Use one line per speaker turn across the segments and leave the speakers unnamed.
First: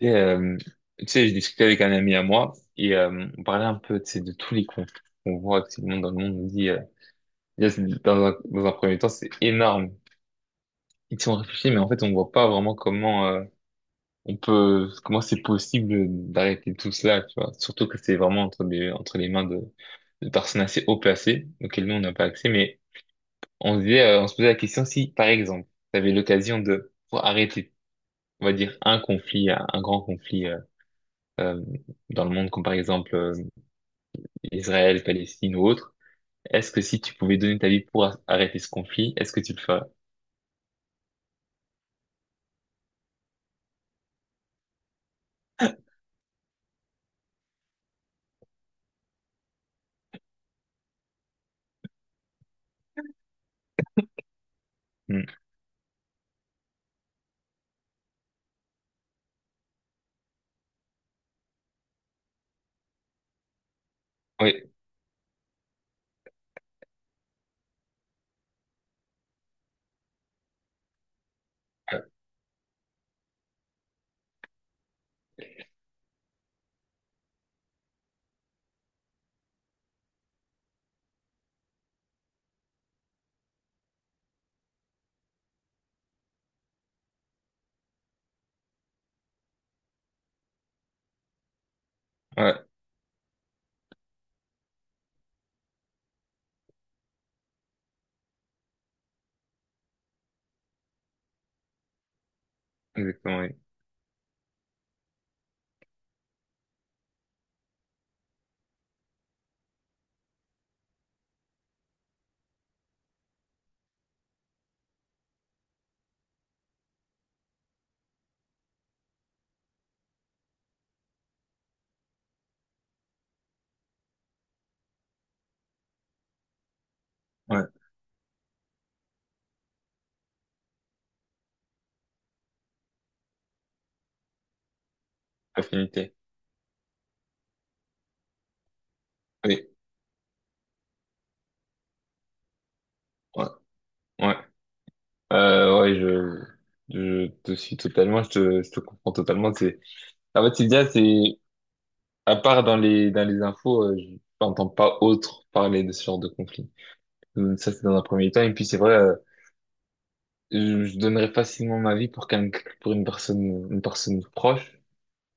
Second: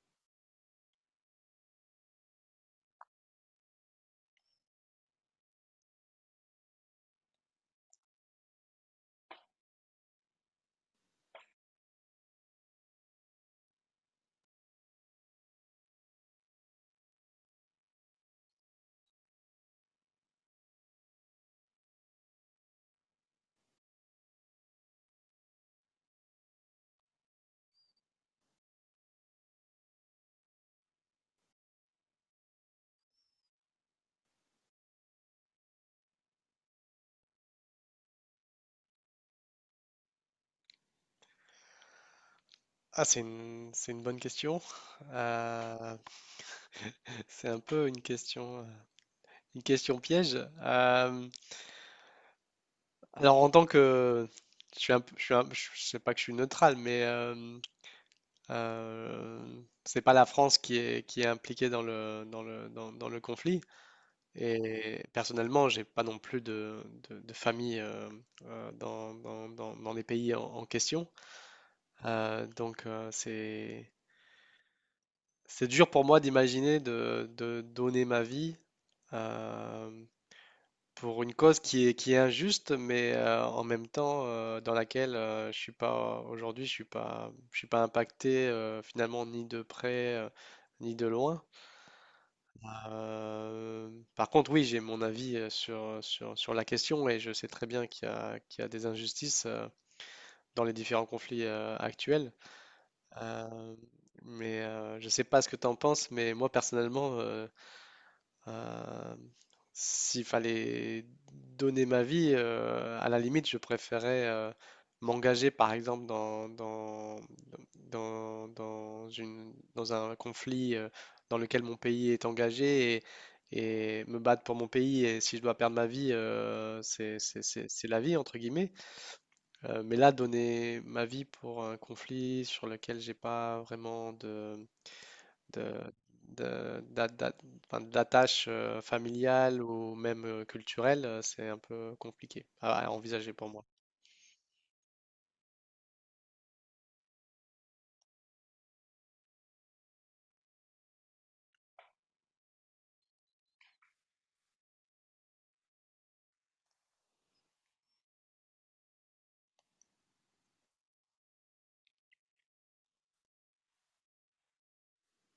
Et, euh, Tu sais, je discutais avec un ami à moi et on parlait un peu, tu sais, de tous les cons qu'on voit actuellement dans le monde. On dit, déjà, dans un premier temps, c'est énorme. Ils sont réfléchis, mais en fait, on voit pas vraiment comment on peut, comment c'est possible d'arrêter tout cela, tu vois. Surtout que c'est vraiment entre les mains de personnes assez haut placées, auxquelles nous, on n'a pas accès. Mais on se disait, on se posait la question si, par exemple, tu avais l'occasion de pouvoir arrêter, on va dire, un conflit, un grand conflit euh, dans le monde, comme par exemple... Israël, Palestine ou autre. Est-ce que si tu pouvais donner ta vie pour arrêter ce conflit, est-ce que tu le ferais?
Ah, c'est une bonne question. Euh, c'est un peu une question piège. Euh, alors, en tant que, je suis un,
Hmm.
je sais pas que je suis neutral, mais euh, c'est pas la France qui est impliquée dans le, dans le, dans, dans le conflit.
Oui,
Et personnellement, j'ai pas non plus de famille dans, dans, dans, dans les pays en, en question.
ouais,
Donc, c'est dur pour moi d'imaginer de donner ma vie euh, pour une cause qui est injuste, mais en même temps dans laquelle je suis pas aujourd'hui, je suis pas impacté finalement ni de près ni de loin.
ouais,
Euh, par contre, oui, j'ai mon avis sur, sur, sur la question et je sais très bien qu'il y a des injustices dans les différents conflits actuels.
exactement, oui.
Euh, mais je sais pas ce que tu en penses, mais moi personnellement, Euh, s'il fallait donner ma vie, à la limite, je préférais m'engager, par exemple, dans, dans, dans, dans une, dans un conflit dans lequel mon pays est engagé et me battre pour mon pays. Et si je dois perdre ma vie, c'est,
Ouais,
c'est la vie, entre guillemets. Mais là, donner ma vie pour un conflit sur lequel j'ai pas vraiment de,
affinité.
de- d'a- d'a- enfin, d'attache familiale
Oui,
ou même culturelle, c'est un peu compliqué à envisager
ouais,
pour moi.
ouais. Ouais, je te suis totalement, je te comprends totalement. C'est, en fait, Sylvia, c'est, à part dans les infos, je n'entends pas autre parler de ce genre de conflit. Donc, ça, c'est dans un premier temps. Et puis, c'est vrai, je donnerais facilement ma vie pour qu'un, pour une personne proche,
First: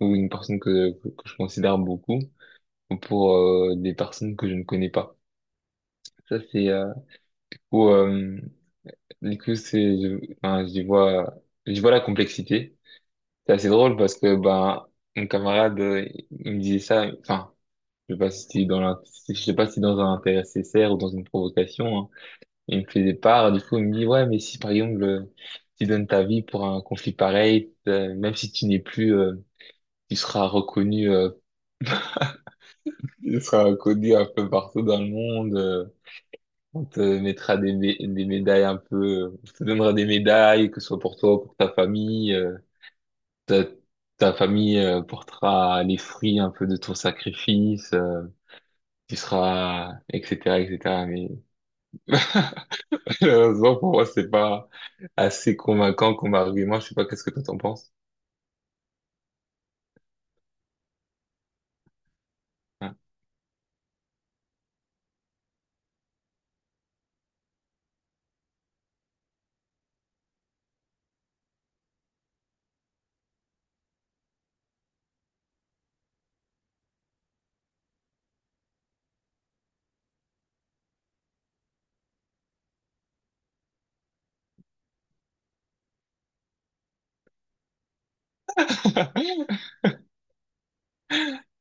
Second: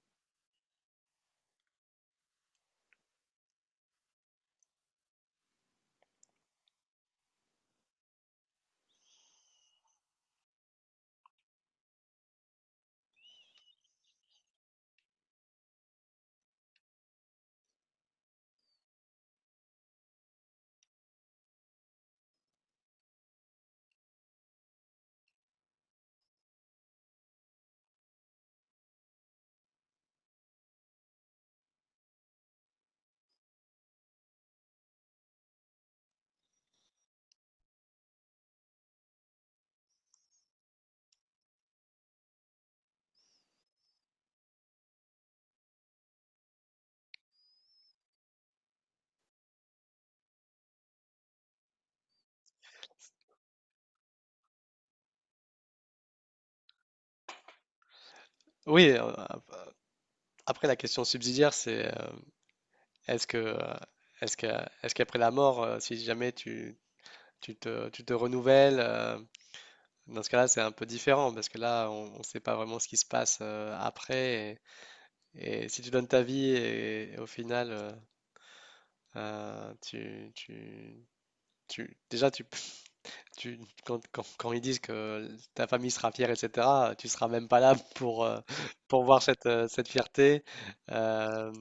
ou une personne que je considère beaucoup pour des personnes que je ne connais pas. Ça, c'est où, du coup, c'est, je, enfin, j'y vois la complexité. C'est assez drôle parce que, ben, mon camarade, il me disait ça, enfin, je sais pas si c'était dans la, si- je sais pas si c'était dans un intérêt sincère ou dans une provocation, hein. Il me faisait part, du coup, il me dit, ouais, mais si, par exemple, tu donnes ta vie pour un conflit pareil, même si tu n'es plus, tu seras reconnu, tu seras connu un peu partout dans le monde. On te mettra des médailles un peu, on te donnera des médailles, que ce soit pour toi ou pour ta famille. Ta, ta famille portera les fruits un peu de ton sacrifice. Tu seras, etc., etc. Mais malheureusement, pour moi, c'est pas assez convaincant comme argument. Je sais pas, qu'est-ce que toi t'en penses?
Oui, après la question subsidiaire, c'est
Ouais.
est-ce que est-ce que est-ce qu'après la mort, si jamais tu, tu te renouvelles, dans ce cas-là, c'est un peu différent parce que là, on ne sait pas vraiment ce qui se passe après. Et si tu donnes ta vie et au final, tu, tu, déjà tu tu, quand, quand ils disent que ta famille sera fière, etc., tu seras même pas là pour, pour voir cette, cette fierté. Euh,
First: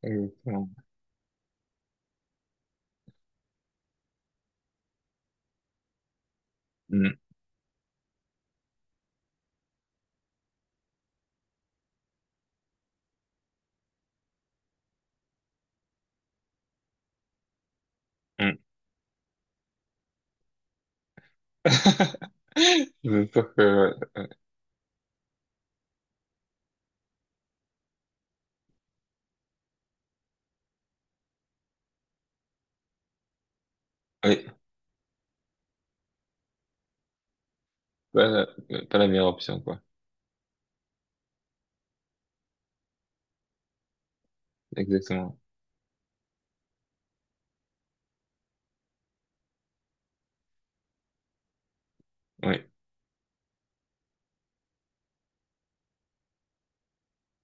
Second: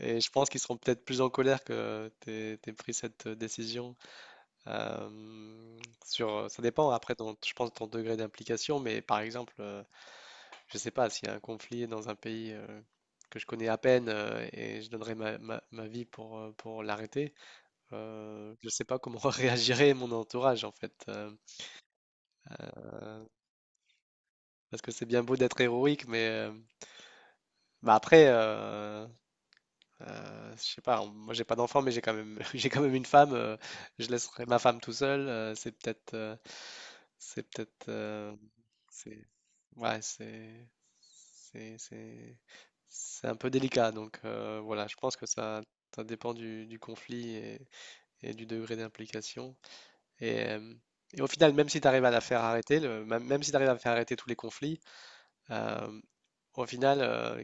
et je pense qu'ils
Exactement.
seront peut-être plus en colère que tu aies pris cette décision. Euh, sur, ça dépend après,
Mm,
je pense, de ton degré d'implication, mais par exemple, je sais pas, s'il y a un conflit dans un pays que je connais à peine et je donnerais ma, ma vie pour l'arrêter,
mm.
je sais pas comment réagirait mon entourage en fait.
C'est sûr que,
Parce que c'est bien beau d'être héroïque, mais bah après, je sais pas, moi j'ai pas d'enfant, mais j'ai quand même, j'ai quand même une femme. Je laisserai
ouais,
ma femme tout seul. C'est peut-être, c'est peut-être,
pas la, pas la
c'est,
meilleure option, quoi.
ouais, c'est, c'est, c'est un peu délicat. Donc voilà, je pense que
Exactement.
ça dépend du conflit et du degré d'implication. Et, euh, et au final, même si tu arrives à la faire
Oui,
arrêter, le, même, même si tu arrives à faire arrêter tous les conflits, euh, au final,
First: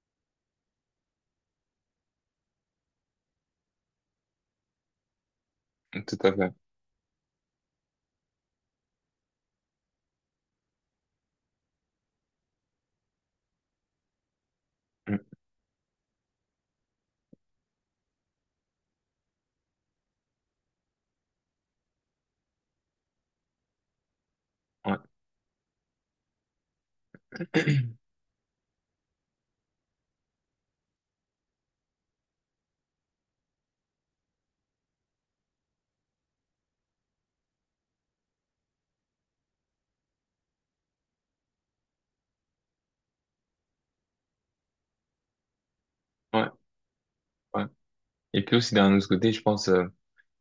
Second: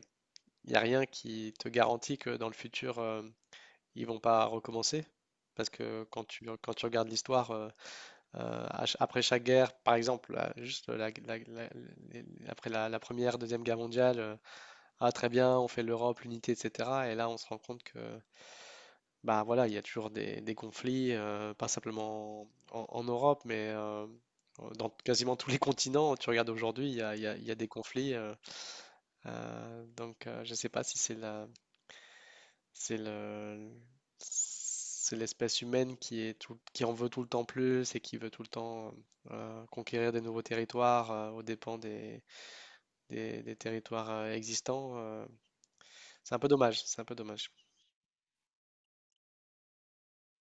il n'y a rien qui te garantit que dans le futur, ils vont pas recommencer. Parce que
tout à fait.
quand tu regardes l'histoire, à après chaque guerre, par exemple, là, juste après la, la première, deuxième guerre mondiale, ah
Mm,
très bien, on fait l'Europe, l'unité, etc. Et là, on se rend compte que bah voilà, il y a toujours des conflits, pas simplement en, en Europe, mais dans
ouais.
quasiment tous les continents. Tu regardes aujourd'hui, il y a, il y a des conflits. Donc, je ne sais pas si c'est la, c'est le, c'est l'espèce humaine qui est qui en veut tout le temps plus et qui veut tout le temps conquérir des nouveaux territoires aux dépens des, des territoires existants. C'est un peu
Ouais,
dommage. C'est un peu dommage.
ouais. Et puis aussi d'un autre côté, je pense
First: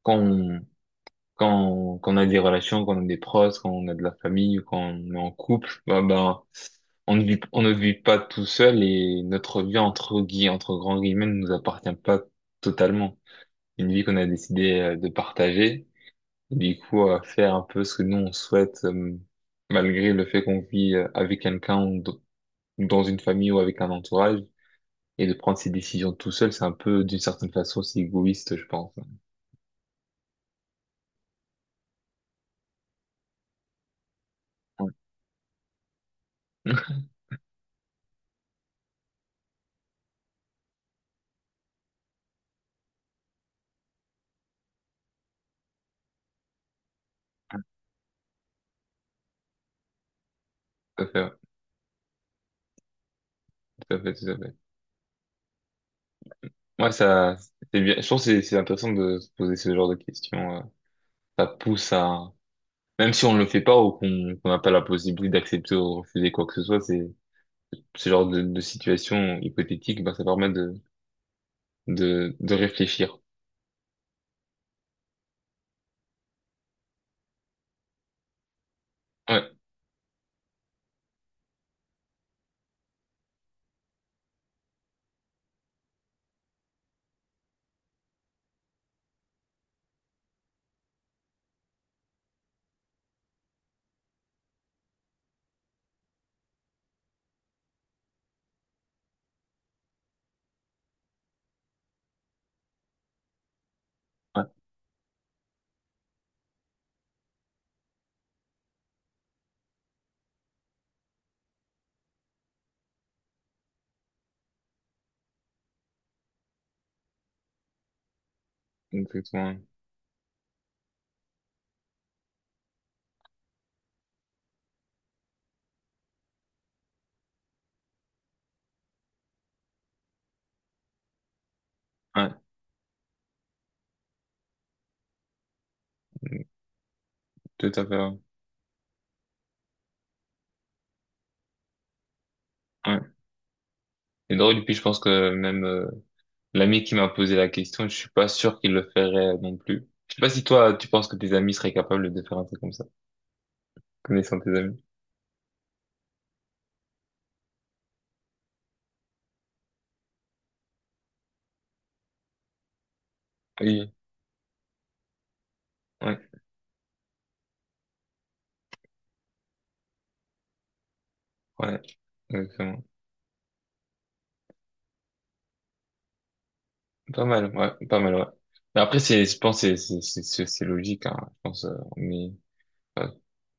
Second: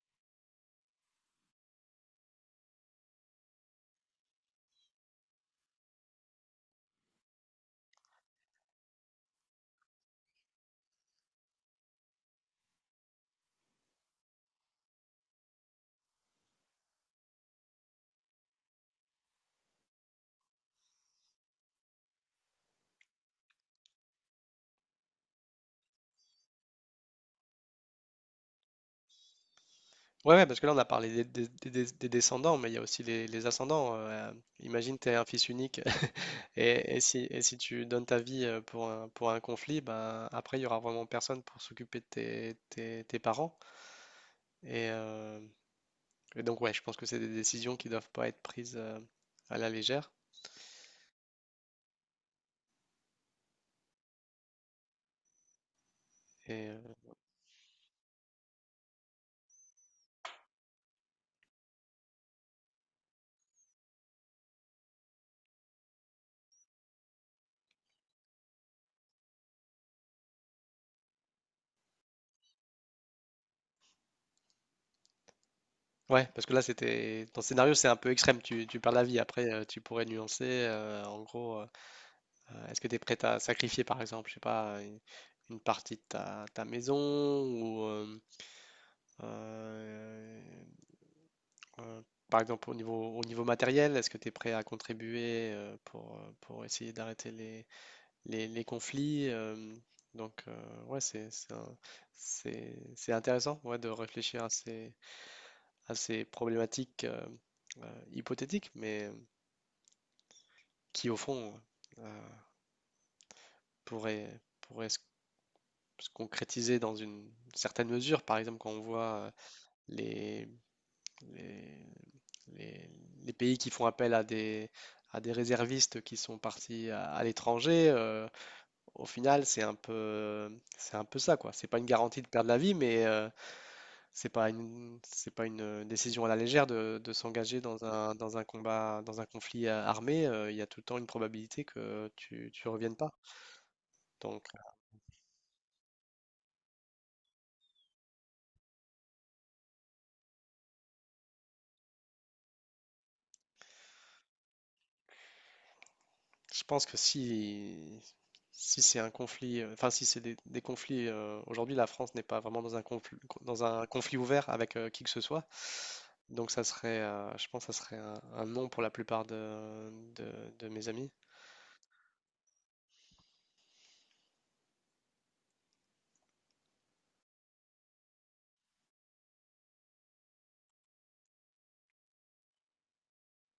quand on, quand on a des relations, quand on a des proches, quand on a de la famille ou quand on est en couple, bah on ne vit pas tout seul, et notre vie entre grands guillemets ne nous appartient pas totalement. Une vie qu'on a décidé de partager, et du coup à faire un peu ce que nous on souhaite, malgré le fait qu'on vit avec quelqu'un ou dans une famille ou avec un entourage. Et de prendre ses décisions tout seul, c'est un peu, d'une certaine façon, c'est égoïste, je pense.
Ouais, ouais, parce que là, on a parlé des, des descendants, mais il y a aussi les ascendants.
Ouais.
Imagine, tu es un fils unique et si tu donnes ta vie pour un conflit, ben, après, il y aura vraiment personne pour s'occuper de tes, tes parents. Et, euh, et donc, ouais, je pense que c'est des décisions qui doivent pas être prises à la légère.
Tout à fait, ouais. Tout à fait, tout à fait.
Et
Ouais, ça, c'est bien. Je trouve que c'est intéressant de se poser ce genre de questions. Ça pousse à, même si on ne le fait pas ou qu'on n'a pas la possibilité d'accepter ou de refuser quoi que ce soit, c'est ce genre de situation hypothétique, bah, ça permet de réfléchir.
ouais, parce que là, c'était ton scénario, c'est un peu extrême. Tu perds la vie. Après,
Ouais,
tu pourrais nuancer. En gros, est-ce que tu es prête à sacrifier, par exemple, je sais pas, une partie de ta, ta maison ou euh, euh, par exemple au niveau matériel, est-ce que tu es prêt à contribuer pour essayer d'arrêter les conflits. Donc, ouais, c'est, c'est intéressant ouais, de réfléchir
ouais,
à ces problématiques hypothétiques, mais qui, au fond, euh, pourraient, pourraient se, se concrétiser dans une certaine mesure. Par exemple, quand on voit
exactement.
les, les, les, les pays qui font appel à des réservistes qui sont partis à l'étranger, au final, c'est un peu ça, quoi. C'est pas une garantie de
Ouais,
perdre la vie, mais c'est pas une, c'est pas une décision à la légère de s'engager
tout à fait. Ouais.
dans un combat, dans un conflit armé. Il y a tout le temps une probabilité que tu reviennes
Ouais.
pas.
Et
Donc,
drôle, et puis je pense que même, l'ami qui m'a posé la question, je suis pas sûr qu'il le ferait non plus. Je sais pas si toi, tu penses que tes amis seraient capables de faire un truc comme ça, connaissant tes amis.
je pense que si, si c'est un conflit, enfin, si c'est des conflits, aujourd'hui, la France n'est pas vraiment dans un
Oui,
conflit ouvert avec qui que ce soit.
ouais,
Donc, ça serait, je pense que ça serait un non pour la plupart de, de mes amis.
ouais, exactement. Pas mal, ouais, pas mal, ouais. Mais après, c'est, je pense, que c'est logique, hein, je pense, mais, euh,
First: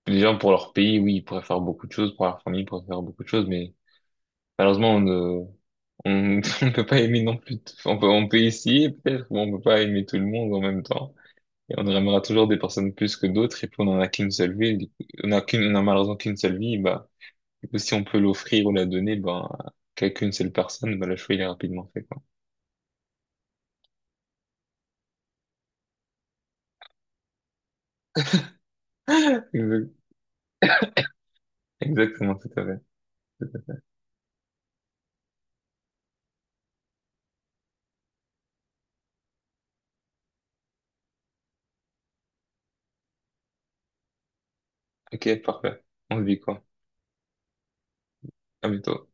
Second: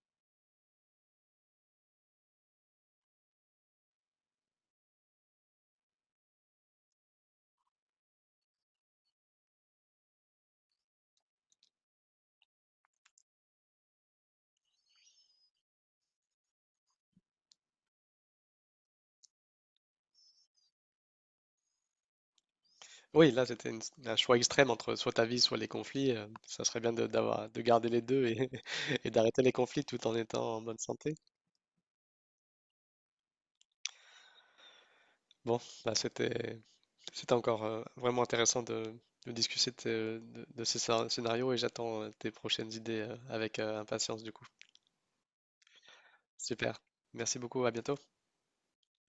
les gens pour leur pays, oui, ils pourraient faire beaucoup de choses, pour leur famille, ils pourraient faire beaucoup de choses, mais, malheureusement, on, on ne peut pas aimer non plus, on peut essayer peut-être, mais on peut pas aimer tout le monde en même temps. Et on aimera toujours des personnes plus que d'autres, et puis on en a qu'une seule vie, on a qu'une, on a malheureusement qu'une seule vie, bah, du coup, si on peut l'offrir ou la donner, ben, à qu'une seule personne, bah, le choix, il est rapidement fait, quoi.
Oui, là, c'était un choix extrême entre soit ta vie, soit les conflits. Ça serait bien de, d'avoir, de garder les deux et, et d'arrêter les conflits
Exact-
tout en étant en bonne santé.
Exactement, tout à fait.
Bon, là, c'était, c'était encore vraiment intéressant de discuter de, de ces scénarios et j'attends tes prochaines idées avec impatience, du coup.
Ok, parfait. On se dit quoi?
Super. Merci beaucoup, à bientôt.
À bientôt.